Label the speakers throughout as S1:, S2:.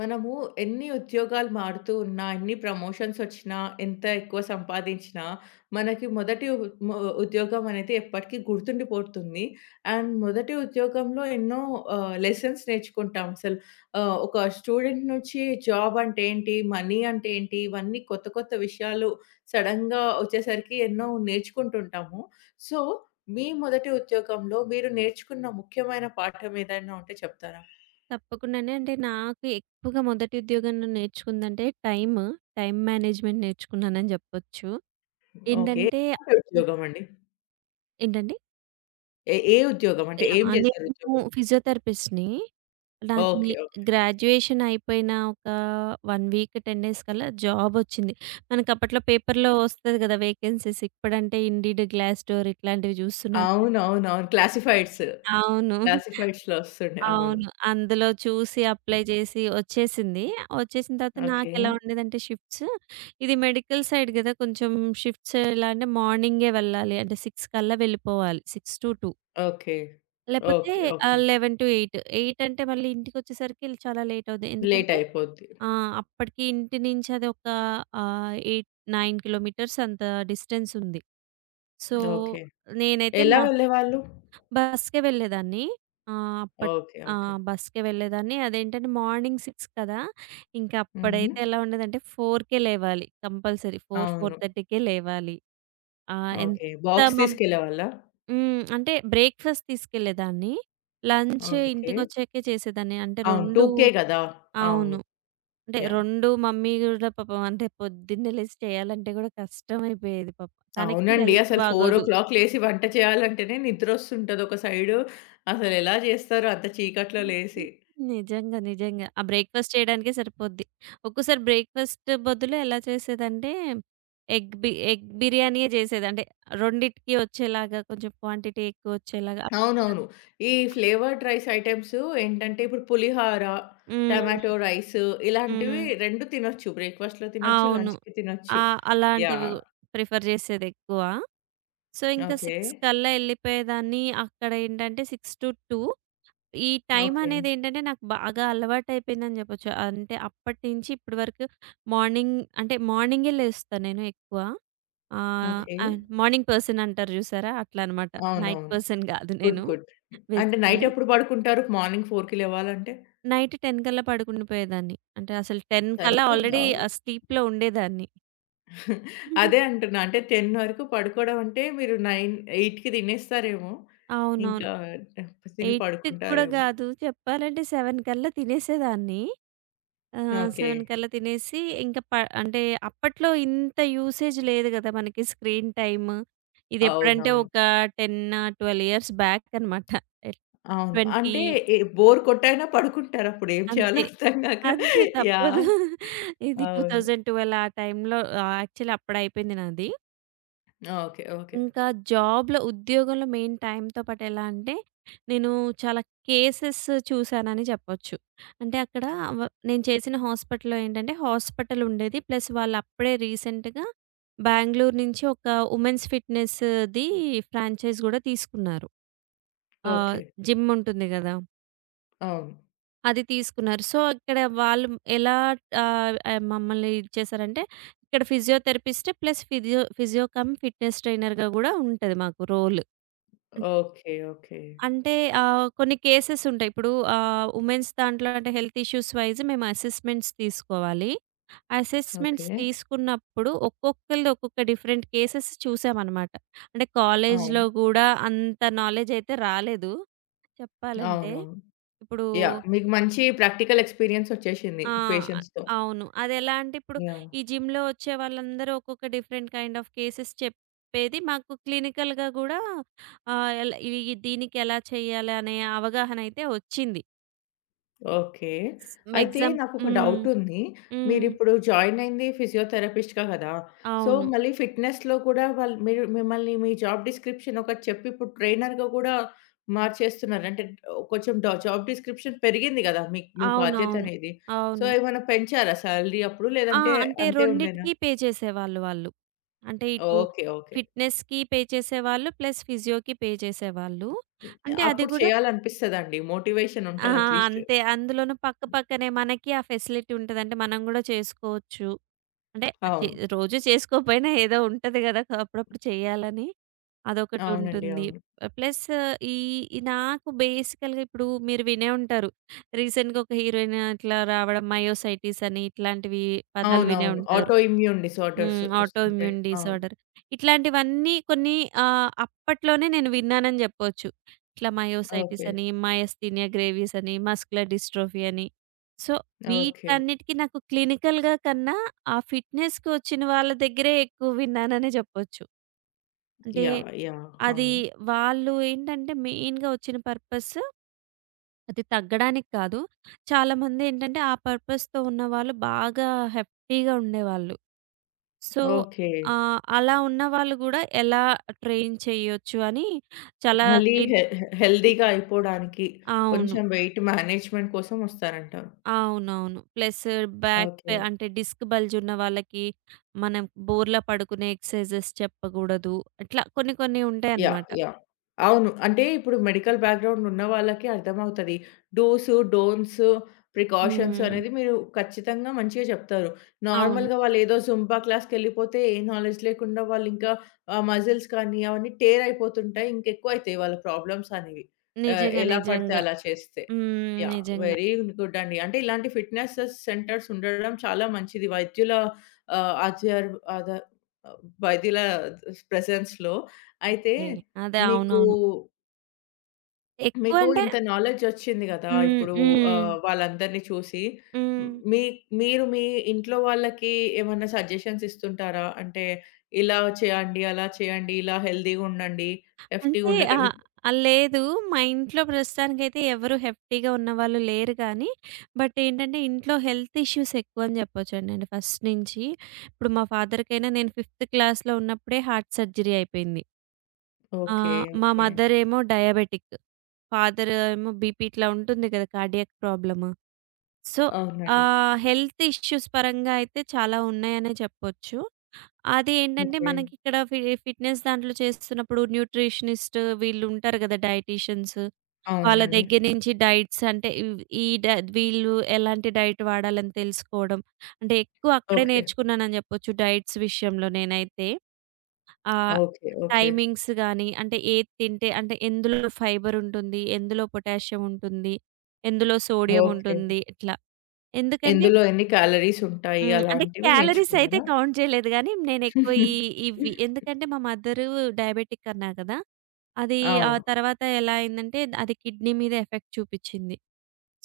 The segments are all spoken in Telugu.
S1: మనము ఎన్ని ఉద్యోగాలు మారుతూ ఉన్నా, ఎన్ని ప్రమోషన్స్ వచ్చినా, ఎంత ఎక్కువ సంపాదించినా, మనకి మొదటి ఉ మో ఉద్యోగం అనేది ఎప్పటికీ గుర్తుండిపోతుంది. అండ్ మొదటి ఉద్యోగంలో ఎన్నో లెసన్స్ నేర్చుకుంటాం అసలు. ఒక స్టూడెంట్ నుంచి జాబ్ అంటే ఏంటి? మనీ అంటే ఏంటి? ఇవన్నీ కొత్త కొత్త విషయాలు సడెన్‌గా వచ్చేసరికి ఎన్నో నేర్చుకుంటుంటాము. సో, మీ మొదటి ఉద్యోగంలో మీరు నేర్చుకున్న ముఖ్యమైన పాఠం ఏదైనా ఉంటే చెప్తారా?
S2: తప్పకుండానే. అంటే నాకు ఎక్కువగా మొదటి ఉద్యోగంలో నేర్చుకుందంటే టైమ్ మేనేజ్‌మెంట్ నేర్చుకున్నానని జెప్పొచ్చు.
S1: ఓకే.
S2: ఏంటంటే
S1: ఎలాంటి ఉద్యోగం అండి?
S2: ఏంటండి?
S1: ఏ ఏ ఉద్యోగం? అంటే ఏం
S2: యాహ్!
S1: చేశారు
S2: నేను
S1: ఉద్యోగం?
S2: ఫిజియోథెరపిస్ట్‌ని. నాది
S1: ఓకే. ఓకే.
S2: గ్రాడ్యుయేషన్ అయిపోయిన ఒక 1 వీక్, 10 డేస్ కల్లా జాబ్ వచ్చింది. మనకు అప్పట్లో పేపర్‌లో వస్తది గదా! వేకెన్సీస్. ఇప్పుడంటే ఇండీడ్, గ్లాస్‌డోర్ ఇట్లాంటివి జూస్తున్నాం.
S1: అవునవునవును. క్లాసిఫైడ్స్.
S2: అవును.
S1: క్లాసిఫైడ్స్‌లో వస్తుండే. అవును.
S2: అవును. అందులో చూసి అప్లై చేసి వచ్చేసింది. వచ్చేసిన తర్వాత
S1: ఓకే.
S2: నాకెలా ఉండేదంటే షిఫ్ట్స్, ఇది మెడికల్ సైడ్ గదా! కొంచెం షిఫ్ట్స్ ఎలా అంటే మార్నింగే వెళ్ళాలి. అంటే 6 కల్లా వెళ్ళిపోవాలి. 6-2
S1: ఓకే.
S2: లేపోతే
S1: ఓకే. ఓకే.
S2: 11-8. 8 అంటే మళ్ళీ ఇంటికొచ్చేసరికి చాలా లేట్ అవుద్ది.
S1: లేట్
S2: ఎందుకంటే
S1: అయిపోద్ది.
S2: అప్పటికి ఇంటి నుంచి అది 8, 9 కిలోమీటర్స్ అంత డిస్టెన్స్ ఉంది. So,
S1: okay.
S2: నేనైతే
S1: ఎలా
S2: మా
S1: వెళ్ళేవాళ్ళు?
S2: బస్‌కే వెళ్ళేదాన్ని. ఆహ్, అప్పట్
S1: ఓకే.
S2: ఆ!
S1: ఓకే.
S2: బస్‌కే వెళ్ళేదాన్ని. అదేంటంటే మార్నింగ్ 6 కదా! ఇంకా
S1: హుహు.
S2: అప్పుడైతే ఎలా ఉండేదంటే 4కే లేవాలి. కంపల్సరీ 4,
S1: అవును.
S2: 4:30కే లేవాలి. ఆహ్,
S1: ఓకే.
S2: ఎంత
S1: బాక్స్
S2: మం
S1: తీసుకెళ్ళేవాళ్ళా?
S2: హ్మ్. అంటే బ్రేక్‌ఫాస్ట్ తీసుకెళ్ళేదాన్ని. Lunch
S1: okay.
S2: ఇంటికొచ్చాకే చేసేదాన్ని. అంటే
S1: అవును.
S2: 2.
S1: 2కే కదా! అవును.
S2: అవును. అంటే
S1: యాహ్!
S2: 2 మమ్మీ గూడా పాపం. అంటే పొద్దున్నే లేసి చేయాలంటే గూడా కష్టమైపోయేది పాపం. తనకి
S1: అవునండి.
S2: హెల్త్
S1: అసలు
S2: బాగోదు.
S1: 4:00 లేసి వంట చేయాలంటేనే నిద్రొస్తుంటది ఒక సైడు. అసలెలా చేస్తారో అంత చీకట్లో లేసి.
S2: నిజంగా. నిజంగా. ఆ బ్రేక్‌ఫాస్ట్ చేయడానికే సరిపోద్ది. ఒక్కోసారి బ్రేక్‌ఫాస్ట్ బదులు ఎలా చేసేదంటే ఎగ్ బిర్యానీయే చేసేది. అంటే రెండిటికి వచ్చేలాగా కొంచెం క్వాంటిటీ ఎక్కువొచ్చేలాగా అట్లా కూడా.
S1: అవునవును. ఈ ఫ్లేవర్డ్ రైస్ ఐటెమ్స్ ఏంటంటే ఇప్పుడు పులిహార,
S2: హ్మ్.
S1: టమాటో రైస్
S2: హ్మ్.
S1: ఇలాంటివి 2 తినొచ్చు. బ్రేక్‌ఫాస్ట్‌లో తినొచ్చు,
S2: అవును.
S1: లంచ్‌కి
S2: ఆ!
S1: తినొచ్చు.
S2: అలాంటివి
S1: యాహ్!
S2: ప్రిఫర్ చేసేదెక్కువ. సో, ఇంకా 6
S1: ఓకే.
S2: కల్లా ఎళ్ళిపోయేదాన్ని. అక్కడ ఏంటంటే 6-2. ఈ
S1: ఓకే.
S2: టైమనేదేంటంటే, నాకు బాగా అలవాటయిపోయిందని జెప్పొచ్చు. అంటే, అప్పటినుంచి ఇప్పటి వరకు మార్నింగ్ అంటే, మార్నింగే లేస్తా నేను ఎక్కువ.
S1: ఓకే.
S2: అండ్ మార్నింగ్ పర్సన్ అంటారు జూసారా? అట్లా అనమాట. నైట్
S1: అవునవును.
S2: పర్సన్ గాదు
S1: గుడ్.
S2: నేను
S1: గుడ్. అంటే నైట్
S2: బేసికల్లీ.
S1: ఎప్పుడు పడుకుంటారు? మార్నింగ్ 4కి లేవాలంటే?
S2: నైట్ 10 కల్లా పడుకుండిపోయేదాన్ని. అంటే, అసలు 10 కల్లా ఆల్రెడీ
S1: సరిపోద్దా?
S2: ఆ స్లీప్‌లో ఉండేదాన్ని.
S1: అదే అంటున్నా. అంటే 10 వరకు పడుకోవడం అంటే మీరు 9, 8కి తినేస్తారేమో.
S2: అవునవును.
S1: ఇంకా తిని
S2: 8 కూడా
S1: పడుకుంటారేమో.
S2: గాదు చెప్పాలంటే 7 కల్లా తినేసేదాన్ని. ఆ!
S1: ఓకే.
S2: 7 కల్లా తినేసి ఇంక ప అంటే అప్పట్లో ఇంత యూసేజ్ లేదు గదా! మనకి స్క్రీన్ టైమ్. ఇదెప్పుడంటే
S1: అవునవును.
S2: ఒక 10, 12 ఇయర్స్ బ్యాక్ అనమాట.
S1: అవును.
S2: 20.
S1: అంటే ఎ బోర్ కొట్టైనా పడుకుంటారప్పుడు ఏం చేయాలో
S2: అంతే.
S1: అర్థం గాక.
S2: అంతే
S1: యాహ్!
S2: తప్పదు. ఇది
S1: అవును.
S2: 2012 ఆ టైంలో, యాక్చువల్లీ అప్పుడయిపోయింది నాది.
S1: ఓకే. ఓకే.
S2: ఇంకా ఉద్యోగంలో మెయిన్ టైమ్‌తో పాటు ఎలా అంటే, నేను చాలా కేసెస్ చూసానని చెప్పొచ్చు. అంటే అక్కడ వ నేను చేసిన హాస్పిటల్‌లో ఏంటంటే, హాస్పిటల్ ఉండేది. ప్లస్ వాళ్ళు అప్పుడే రీసెంట్‌గా బెంగుళూరు నుంచి ఒక ఉమెన్స్ ఫిట్‌నెస్‌ది ఫ్రాంచైజ్ గూడా తీసుకున్నారు. ఆహ్,
S1: ఓకే.
S2: జిమ్ ఉంటుంది గదా!
S1: అవును.
S2: అది తీసుకున్నారు. సో, ఇక్కడ వాళ్ళు ఎలా మమ్మల్ని ఇది చేశారంటే, ఇక్కడ physiotherapist plus physio physio come fitness ట్రైనర్‌గా గూడా ఉంటది మాకు రోల్.
S1: ఓకే. ఓకే.
S2: అంటే కొన్ని కేసెస్ ఉంటాయి. ఇప్పుడు వుమెన్స్ దాంట్లో అంటే హెల్త్ ఇష్యూస్ వైస్ మేము అసెస్మెంట్స్ తీసుకోవాలి. Assessments
S1: okay.
S2: తీసుకున్నప్పుడు ఒక్కొక్కళ్ళది ఒక్కొక్క డిఫరెంట్ కేసెస్ చూసామనమాట. అంటే కాలేజ్‌లో
S1: అవును.
S2: గూడా అంత నాలెడ్జ్ అయితే రాలేదు చెప్పాలంటే.
S1: అవునవును.
S2: ఇప్పుడు
S1: యాహ్! మీకు మంచి ప్రాక్టికల్ ఎక్స్‌పీరియన్స్ ఒచ్చేసింది
S2: ఆ!
S1: పేషెంట్స్‌తో.
S2: అవును. అదెలా అంటే ఇప్పుడు
S1: యాహ్!
S2: ఈ జిమ్‌లో వచ్చే వాళ్ళందరూ ఒక్కొక్క డిఫరెంట్ కైండ్ ఆఫ్ కేసెస్ చెప్పేది మాకు క్లినికల్‌గా గూడా. ఎలా ఇవి దీనికి ఎలా చేయాలి అనే అవగాహన అయితే వచ్చింది.
S1: ఓకే. అయితే
S2: ఎగ్జామ్.
S1: నాకొక
S2: హ్మ్.
S1: డౌటుంది.
S2: హ్మ్.
S1: మీరిప్పుడు జాయిన్ అయింది ఫిజియోథెరపిస్ట్‌గా గదా! సో,
S2: అవును.
S1: మళ్ళీ ఫిట్‌నెస్‌లో కూడా వాళ్ళు మీరు మిమ్మల్ని మీ జాబ్ డిస్క్రిప్షన్ ఒకటి చెప్పి ఇప్పుడు ట్రైనర్‌గా గూడా మార్చేస్తున్నారు. అంటే కొంచెం జాబ్ డిస్క్రిప్షన్ పెరిగింది గదా! మీ మీ బాధ్యత
S2: అవునవును.
S1: అనేది. సో,
S2: అవును.
S1: ఏమైనా పెంచారా సాలరీ అప్పుడు? లేదంటే
S2: అంటే
S1: అంతే ఉండేనా?
S2: రెండిటికి పే చేసేవాళ్ళు వాళ్ళు. అంటే ఇటు
S1: ఓకే. ఓకే.
S2: ఫిట్‌నెస్‌కి పే చేసేవాళ్ళు, ప్లస్ ఫిజియోకి పే చేసేవాళ్ళు. అంటే అది
S1: అప్పుడు
S2: కూడా.
S1: చేయాలనిపిస్తదండి. మోటివేషన్
S2: ఆ!
S1: ఉంటది అట్‌లీస్ట్.
S2: అంతే. అందులోనూ పక్క పక్కనే మనకి ఆ ఫెసిలిటీ ఉంటది. అంటే మనం గూడా చేసుకోవచ్చు. అంటే చే
S1: అవును.
S2: రోజు చేసుకోకపోయినా ఏదో ఉంటది గదా! అప్పుడప్పుడు చేయాలని. అదొకటి
S1: అవునండి.
S2: ఉంటుంది.
S1: అవును.
S2: ప్లస్ ఈ ఈ నాకు బేసికల్‌గా ఇప్పుడు మీరు వినే ఉంటారు. రీసెంట్‌గా ఒక హీరోయిన్ అట్లా రావడం మయోసైటిస్ అని ఇట్లాంటివి పదాలు వినే
S1: అవునవును.
S2: ఉంటారు.
S1: ఆటో ఇమ్యూన్ డిసార్డర్స్
S2: హ్మ్. ఆటో
S1: ఒస్తుంటాయి.
S2: ఇమ్యూన్
S1: అవును.
S2: డిసార్డర్. ఇట్లాంటివన్నీ కొన్ని అప్పట్లోనే నేను విన్నానని జెప్పొచ్చు. ఇట్లా మయోసైటిస్
S1: ఓకే.
S2: అని, మయస్థీనియా గ్రేవిస్ అని, మస్కులర్ డిస్ట్రోఫీ అని. So,
S1: okay.
S2: వీటన్నిటికి నాకు క్లినికల్‌గా కన్నా ఆ ఫిట్‌నెస్‌కి వచ్చిన వాళ్ళ దగ్గరే ఎక్కువ విన్నాననే జెప్పొచ్చు. అంటే
S1: యాహ్! యాహ్!
S2: అది
S1: అవును.
S2: వాళ్ళు ఏంటంటే మెయిన్‌గా వచ్చిన పర్పస్ అది తగ్గడానికి కాదు. చాలామందేంటంటే ఆ పర్పస్‌తో ఉన్నవాళ్ళు బాగా హెఫ్టీగా ఉండేవాళ్ళు. So,
S1: okay.
S2: అలా ఉన్నవాళ్ళు గూడా ఎలా ట్రైన్ చేయొచ్చు అని చాలా
S1: మళ్ళీ
S2: క్లిన్
S1: హె హె హెల్తీగా అయిపోడానికి
S2: అవును.
S1: కొంచెం వెయిట్ మేనేజ్‌మెంట్ కోసం ఒస్తారంటారు.
S2: అవునవును. ప్లస్ బ్యాక్ పె
S1: ఓకే.
S2: అంటే డిస్క్ బల్జ్ ఉన్న వాళ్ళకి మనం బోర్ల పడుకునే ఎక్సర్సైజెస్ చెప్పగూడదు. ఇట్లా కొన్ని కొన్ని
S1: యాహ్!
S2: ఉంటాయన్నమాట.
S1: యాహ్! అవును. అంటే ఇప్పుడు మెడికల్ బ్యాక్‌గ్రౌండ్ ఉన్న వాళ్ళకి అర్థమవుతది. డూసు, డోంట్స్, ప్రికాషన్స్
S2: హ్మ్.
S1: అనేది మీరు ఖచ్చితంగా మంచిగా చెప్తారు.
S2: అవును.
S1: నార్మల్‌గా వాళ్ళేదో జుంబా క్లాస్‌కెళ్ళిపోతే ఏ నాలెడ్జ్ లేకుండా వాళ్ళింకా ఆ మజిల్స్ కానీ అవన్నీ టేర్ అయిపోతుంటాయి. ఇంకెక్కువైతాయి వాళ్ళ ప్రాబ్లమ్స్ అనేవి.
S2: నిజంగా.
S1: ఎలా పడితే
S2: నిజంగా.
S1: అలా చేస్తే.
S2: హ్మ్.
S1: యాహ్!
S2: నిజంగా.
S1: వెరీ గుడ్ అండి. అంటే ఇలాంటి ఫిట్‌నెస్ సెంటర్స్ ఉండడం చాలా మంచిది. వైద్యుల ఆహ్, అధ్యర్ అద వైద్యుల ప్రెజెన్స్‌లో అయితే
S2: ఏ అదే.
S1: మీకు,
S2: అవునవును.
S1: మీకు
S2: ఎక్కువంటే
S1: ఇంత నాలెడ్జొచ్చింది గదా!
S2: హ్మ్.
S1: ఇప్పుడు
S2: హ్మ్.
S1: వాళ్ళందరిని చూసి.
S2: హ్మ్.
S1: మీ మీరు మీ ఇంట్లో వాళ్ళకి ఏమన్నా సజెషన్స్ ఇస్తుంటారా? అంటే ఇలా చేయండి, అలా చేయండి, ఇలా హెల్తీగుండండి, ఎఫ్టీ‌గా
S2: అంటే
S1: ఉండకండి.
S2: ఆహ్, ఆ! లేదు. మా ఇంట్లో ప్రస్తుతానికైతే ఎవరు హెఫ్టీగా ఉన్నవాళ్ళు లేరు కానీ, బట్ ఏంటంటే ఇంట్లో హెల్త్ ఇష్యూస్ ఎక్కువని చెప్పొచ్చండి. అంటే ఫస్ట్ నుంచి. ఇప్పుడు మా ఫాదర్‌కైనా నేను ఫిఫ్త్ క్లాస్‌లో ఉన్నప్పుడే హార్ట్ సర్జరీ అయిపోయింది.
S1: ఓకే.
S2: మా
S1: ఓకే.
S2: మదర్ ఏమో డయాబెటిక్. ఫాదర్ ఏమో బీపీ ఇట్లా ఉంటుంది కదా! Cardiac problem. సో,
S1: అవునండి.
S2: హెల్త్ ఇష్యూస్ పరంగా అయితే చాలా ఉన్నాయనే చెప్పొచ్చు. అది ఏంటంటే
S1: ఓకే.
S2: మనకిక్కడ ఫిట్‌నెస్ దాంట్లో చేస్తున్నప్పుడు న్యూట్రిషనిస్ట్ వీళ్ళుంటారు కదా! డైటీషియన్స్. వాళ్ళ
S1: అవునండి.
S2: దగ్గర నుంచి డైట్స్ అంటే ఇవ్ ఈ డ వీళ్ళు ఎలాంటి డైట్ వాడాలని తెలుసుకోవడం. అంటే ఎక్కువ అక్కడే
S1: ఓకే.
S2: నేర్చుకున్నానని చెప్పొచ్చు డైట్స్ విషయంలో నేనైతే. ఆహ్,
S1: ఓకే. ఓకే.
S2: టైమింగ్స్ గానీ, అంటే ఏది తింటే అంటే ఎందులో ఫైబర్ ఉంటుంది, ఎందులో పొటాషియం ఉంటుంది, ఎందులో సోడియం
S1: ఓకే.
S2: ఉంటుంది ఇట్లా. ఎందుకంటే
S1: ఎందులో ఎన్ని క్యాలరీస్ ఉంటాయి
S2: హ్మ్. అంటే
S1: అలాంటివి
S2: క్యాలరీస్ అయితే
S1: నేర్చుకున్నారా?
S2: కౌంట్ చేయలేదు గానీ, నేనెక్కువ ఇవి ఎందుకంటే మా మదరు డయాబెటిక్ అన్నా కదా! అది ఆ
S1: అవును.
S2: తర్వాత ఎలా అయిందంటే అది కిడ్నీ మీద ఎఫెక్ట్ చూపిచ్చింది.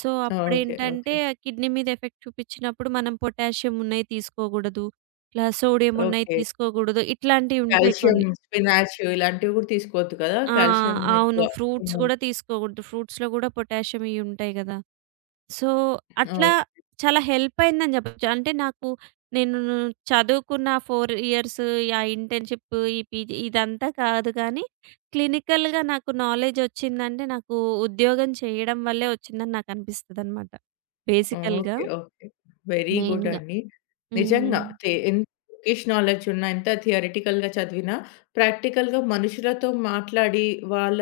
S2: So,
S1: okay. ఓకే.
S2: అప్పుడేంటంటే కిడ్నీ మీద ఎఫెక్ట్ చూపిచ్చినప్పుడు మనం పొటాషియం ఉన్నయి తీసుకోగూడదు. ఇట్లా సోడియం ఉన్నయి
S1: ఓకే.
S2: తీసుకోగూడదు. ఇట్లాంటియి ఉంటాయి
S1: కాల్షియం,
S2: కొన్ని.
S1: స్పినాచ్ ఇలాంటివి గూడా తీసుకోవద్దు కదా!
S2: ఆ!
S1: కాల్షియం
S2: అవును.
S1: ఎక్కువ.
S2: ఫ్రూట్స్
S1: హ్మ్.
S2: గూడా తీసుకోకూడదు. ఫ్రూట్స్‌లో గూడా పొటాషియం ఇయి ఉంటాయి గదా! సో, అట్లా
S1: ఓహ్!
S2: చాలా హెల్ప్ అయిందని జెప్పొచ్చు. అంటే నేను చదువుకున్న 4 ఇయర్స్, ఆ ఇంటర్న్‌షిప్, ఈ పీజీ ఇదంతా కాదు కానీ, క్లినికల్‌గా నాకు నాలెడ్జ్ ఒచ్చిందంటే నాకు ఉద్యోగం చేయడం వల్లే ఒచ్చిందని నాకనిపిస్తదనమాట. బేసికల్‌గా,
S1: ఓకే. ఓకే. వెరీ గుడ్
S2: మెయిన్‌గా.
S1: అండి.
S2: హ్మ్.
S1: నిజంగా తే ఎంత బుకిష్ నాలెడ్జ్ ఉన్నా, ఎంత థియరిటికల్‌గా చదివినా, ప్రాక్టికల్‌గా మనుషులతో మాట్లాడి, వాళ్ళ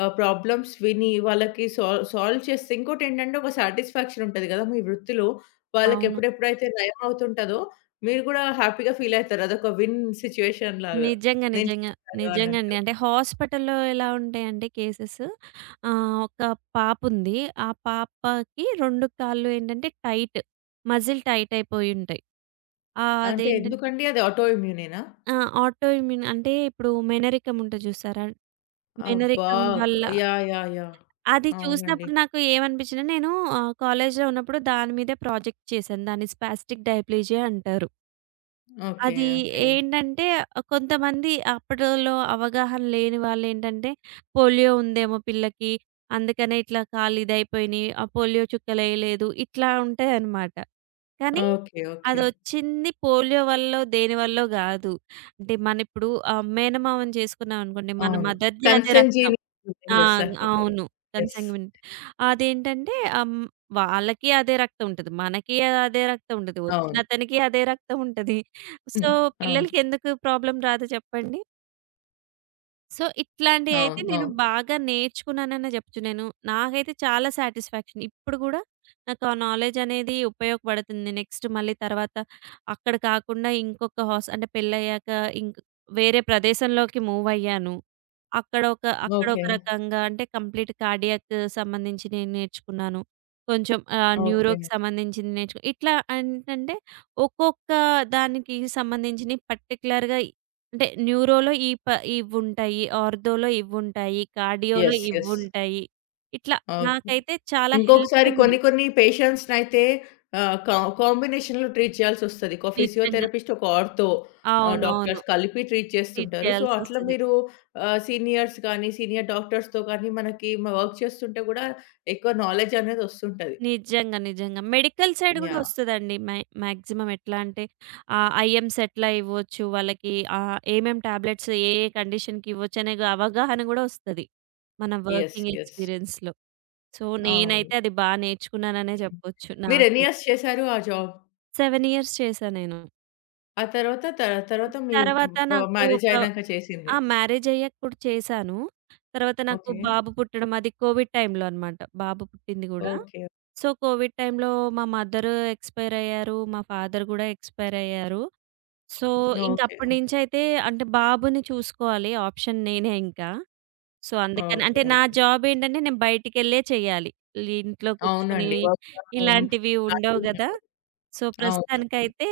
S1: ప్రాబ్లమ్స్ విని, వాళ్ళకి సాల్వ్ సాల్వ్ చేస్తే ఇంకోటేంటంటే, ఒక సాటిస్ఫాక్షన్ ఉంటది కదా! మీ వృత్తిలో. వాళ్ళకి
S2: అవును.
S1: ఎప్పుడెప్పుడైతే నయం అవుతుంటదో, మీరు గూడా హ్యాపీగా ఫీల్ అయితారు. అదొక విన్ సిట్యుయేషన్ లాగా.
S2: నిజంగా.
S1: నేను
S2: నిజంగా.
S1: చేశాను
S2: నిజంగండి.
S1: అన్నట్టు.
S2: అంటే హాస్పిటల్‌లో ఎలా ఉంటాయంటే కేసెస్. ఒక పాపుంది. ఆ పాపకి 2 కాళ్ళు ఏంటంటే టైట్. Muscle tight అయిపోయుంటాయి. ఆహ్,
S1: అంటే
S2: అదేంటంటే
S1: ఎందుకండి అది ఆటో ఇమ్యూనేనా?
S2: ఆ! అదేంటంటే ఆటో ఇమ్యూన్ అంటే ఇప్పుడు మెనరికం ఉంటది చూసారా?
S1: అబ్బా!
S2: మెనరికం వల్ల
S1: యాహ్! యాహ్! యాహ్!
S2: అది
S1: అవునండి.
S2: చూసినప్పుడు నాకు ఏమనిపించిందంటే నేను కాలేజ్‌లో ఉన్నప్పుడు దాని మీదే ప్రాజెక్ట్ చేశాను. దాన్ని స్పాస్టిక్ డైప్లీజియా అంటారు.
S1: ఓకే.
S2: అది
S1: ఓకే.
S2: ఏంటంటే ఆ కొంతమంది అప్పట్లో అవగాహన లేని వాళ్ళేంటంటే, పోలియో ఉందేమో పిల్లకి, అందుకనే ఇట్లా కాళ్ళు ఇదైపోయినియి. ఆ పోలియో చుక్కలేయలేదు. ఇట్లా ఉంటాయన్నమాట. కానీ
S1: ఓకే. ఓకే.
S2: అదొచ్చింది పోలియో వల్లో, దేని వల్లో గాదు. అంటే మనిప్పుడు మేనమామని చేసుకున్నామనుకోండి, మన
S1: అవును.
S2: మదర్‌ది అదే
S1: కన్సెంట్
S2: రక్తం.
S1: జీన్
S2: ఆ!
S1: చేస్తా అంటారు కదా!
S2: అవును.
S1: యెస్.
S2: కన్సాన్గ్యునిటీ. అదేంటంటే వాళ్ళకి అదే రక్తం ఉంటది. మనకి అదే రక్తం ఉంటది.
S1: అవును.
S2: వచ్చినతనికి అదే రక్తం ఉంటది. సో,
S1: హ్మ్. అవును.
S2: పిల్లలకెందుకు ప్రాబ్లమ్ రాదు చెప్పండి? సో, ఇట్లాంటియైతే
S1: అవును.
S2: నేను
S1: అవును.
S2: బాగా నేర్చుకున్నాననే జెప్పొచ్చు. నాకైతే చాలా సాటిస్ఫాక్షన్. ఇప్పుడు గూడా నాకు ఆ నాలెడ్జ్ అనేది ఉపయోగపడుతుంది. నెక్స్ట్ మళ్ళీ తర్వాత అక్కడ కాకుండా ఇంకొక అంటే పెళ్ళయ్యాక ఇంక్ వేరే ప్రదేశంలోకి మూవయ్యాను. అక్కడ ఒక
S1: ఓకే.
S2: రకంగా అంటే కంప్లీట్ కార్డియాక్ సంబంధించి నేను నేర్చుకున్నాను. కొంచెం
S1: ఓకే.
S2: న్యూరోకి సంబంధించింది ఇట్లా ఏంటంటే ఒక్కొక్క దానికి సంబంధించినయి పర్టిక్యులర్‌గా. అంటే న్యూరోలో ఈ ప ఇవుంటాయి. ఆర్థోలో ఇవుంటాయి. కార్డియోలో
S1: యెస్. యెస్.
S2: ఇవుంటాయి. ఇట్లా
S1: ఓకే.
S2: నాకైతే చాలా
S1: ఇంకొకసారి
S2: హెల్పయింది.
S1: కొన్ని కొన్ని పేషెంట్స్‌నైతే ఆహ్, కా కాంబినేషన్‌లో ట్రీట్ చేయాల్సొస్తది. ఒక
S2: నిజంగా.
S1: ఫిజియోథెరపిస్ట్, ఒక ఆర్థో
S2: అవునవును.
S1: డాక్టర్స్ కలిపి ట్రీట్
S2: ట్రీట్
S1: చేస్తుంటారు. సో, అట్లా
S2: చేయాల్సొస్తది.
S1: మీరు సీనియర్స్ గానీ, సీనియర్ డాక్టర్స్‌తో గానీ మనకి వర్క్ చేస్తుంటే గూడా ఎక్కువ నాలెడ్జ్ అనేది వస్తుంటది.
S2: నిజంగా. నిజంగా. మెడికల్ సైడ్ గూడా
S1: యాహ్!
S2: ఒస్తదండి. మాక్సిమం ఎట్లా అంటే ఐఎమ్స్ ఎట్లా ఇవ్వచ్చు, వాళ్ళకి ఏమేం టాబ్లెట్స్ ఏ ఏ కండిషన్‌కి ఇవ్వచ్చు అనే గా అవగాహన గూడా ఒస్తది. మన
S1: యెస్.
S2: Working
S1: yes.
S2: ఎక్స్‌పీరియన్స్‌లో. సో,
S1: అవును.
S2: నేనైతే అది నేర్చుకున్నాననే జెప్పొచ్చు.
S1: మీరు ఎన్ని ఇయర్స్ చేశారు ఆ జాబ్?
S2: 7 ఇయర్స్ చేశా నేను.
S1: ఆ తర్వాత తర్వాత
S2: ఇది
S1: మీ
S2: తర్వాత నాకు
S1: మ్యారేజ్
S2: ఒక
S1: అయినాక చేసిందే.
S2: ఆ! మ్యారేజయ్యాక కూడా చేశాను. తర్వాత నాకు
S1: ఓకే.
S2: బాబు పుట్టడం అది కోవిడ్ టైంలో అనమాట. బాబు పుట్టింది గూడా.
S1: ఓకే.
S2: సో, కోవిడ్ టైంలో మా మదర్ ఎక్స్‌పైర్ అయ్యారు. మా ఫాదర్ గూడా ఎక్స్‌పైర్ అయ్యారు. So,
S1: okay.
S2: ఇంకప్పటి నుంచయితే అంటే బాబుని చూసుకోవాలి. ఆప్షన్ నేనే ఇంకా. సో, అందుకని
S1: ఓకే.
S2: అంటే నా
S1: ఓకే.
S2: జాబేంటంటే నేను బయటికెళ్ళే చేయాలి. ఇంట్లో కూర్చొని
S1: అవునండి. వర్క్ ఫ్రమ్ హోమ్
S2: ఇలాంటివి ఉండవు
S1: లాంటివి
S2: గదా! సో,
S1: అవునవును.
S2: ప్రస్తుతానికైతే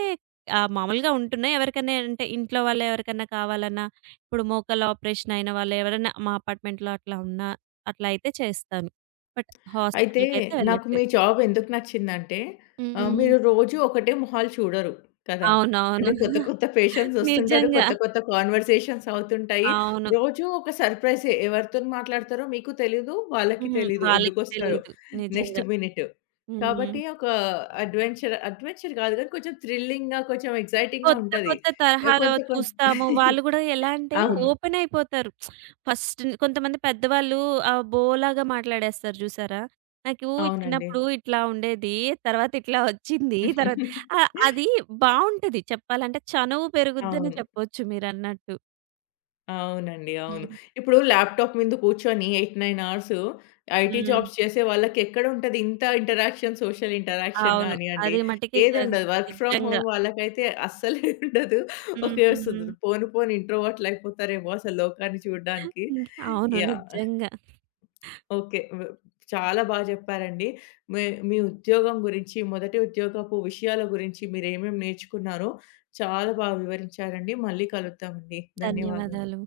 S2: మామూలుగా ఉంటున్నాయి. ఎవరికైనా అంటే ఇంట్లో వాళ్ళు ఎవరికన్నా కావాలన్నా ఇప్పుడు మోకాళ్ళ ఆపరేషన్ అయిన వాళ్ళు ఎవరైనా మా అపార్ట్మెంట్‌లో అట్లా ఉన్నా అట్లా అయితే చేస్తాను. బట్
S1: అయితే
S2: హాస్పిటల్‌కైతే
S1: నాకు మీ
S2: వెళ్ళట్లేదు.
S1: జాబ్ ఎందుకు నచ్చిందంటే
S2: హ్మ్.
S1: మీరు రోజు ఒకటే మొహాలు చూడరు కదా!
S2: అవునవును.
S1: అంటే కొత్త కొత్త పేషెంట్స్ వస్తుంటారు.
S2: నిజంగా.
S1: కొత్త కొత్త కాన్వర్సేషన్స్ అవుతుంటాయి.
S2: అవును.
S1: రోజు ఒక సర్ప్రైజే. ఎవరితోని మాట్లాడతారో మీకు తెలీదు. వాళ్ళకి
S2: హ్మ్.
S1: తెలీదు
S2: వాళ్ళకి
S1: ఎందుకొస్తారో
S2: తెలీదు.
S1: నెక్స్ట్
S2: నిజంగా.
S1: మినిట్.
S2: హ్మ్.
S1: కాబట్టి ఒక అడ్వెంచర్ అడ్వెంచర్ కాదు కానీ కొంచెం థ్రిల్లింగ్‌గా, కొంచెం ఎక్సైటింగ్‌గా
S2: కొత్త
S1: ఉంటది.
S2: కొత్త తరహాలో
S1: కొంత కొం
S2: చూస్తాము. వాళ్ళు గూడా ఎలా అంటే
S1: అవును.
S2: ఓపెన్ అయిపోతారు. ఫస్ట్ కొంతమంది పెద్దవాళ్ళు బోలాగా మాట్లాడేస్తారు జూసారా? నాకు
S1: అవునండి.
S2: చిన్నప్పుడు ఇట్లా ఉండేది. తర్వాత ఇట్లా వచ్చింది. తర్వాత ఆహ్, అది బావుంటది చెప్పాలంటే. చనువు పెరుగుద్దని
S1: అవును.
S2: చెప్పొచ్చు మీరన్నట్టు.
S1: అవునండి. అవును.
S2: హుహు.
S1: ఇప్పుడు ల్యాప్‌టాప్ మింద కూర్చొని 8, 9 అవర్స్ ఐటీ
S2: హ్మ్.
S1: జాబ్స్ చేసే వాళ్ళకెక్కడుంటది ఇంత ఇంటరాక్షన్, సోషల్ ఇంటరాక్షన్
S2: అవును.
S1: గానియండి,
S2: అది మటికి క
S1: ఏదుండదు. వర్క్ ఫ్రమ్
S2: నిజంగా.
S1: హోమ్ వాళ్ళకైతే అస్సలే ఉండదు. ఓకే.
S2: హ్మ్.
S1: వస్తది. పోను పోను ఇంట్రోవర్ట్‌లయిపోతారేమో అసలు లోకాన్ని చూడడానికి.
S2: అవును.
S1: యాహ్!
S2: నిజంగా.
S1: ఓకే. చాలా బా జెప్పారండి. మీ మీ ఉద్యోగం గురించి, మొదటి ఉద్యోగపు విషయాల గురించి మీరేమేమి నేర్చుకున్నారో చాలా బాగా వివరించారండి. మళ్ళీ కలుద్దామండి. ధన్యవాదాలు.
S2: ధన్యవాదాలు.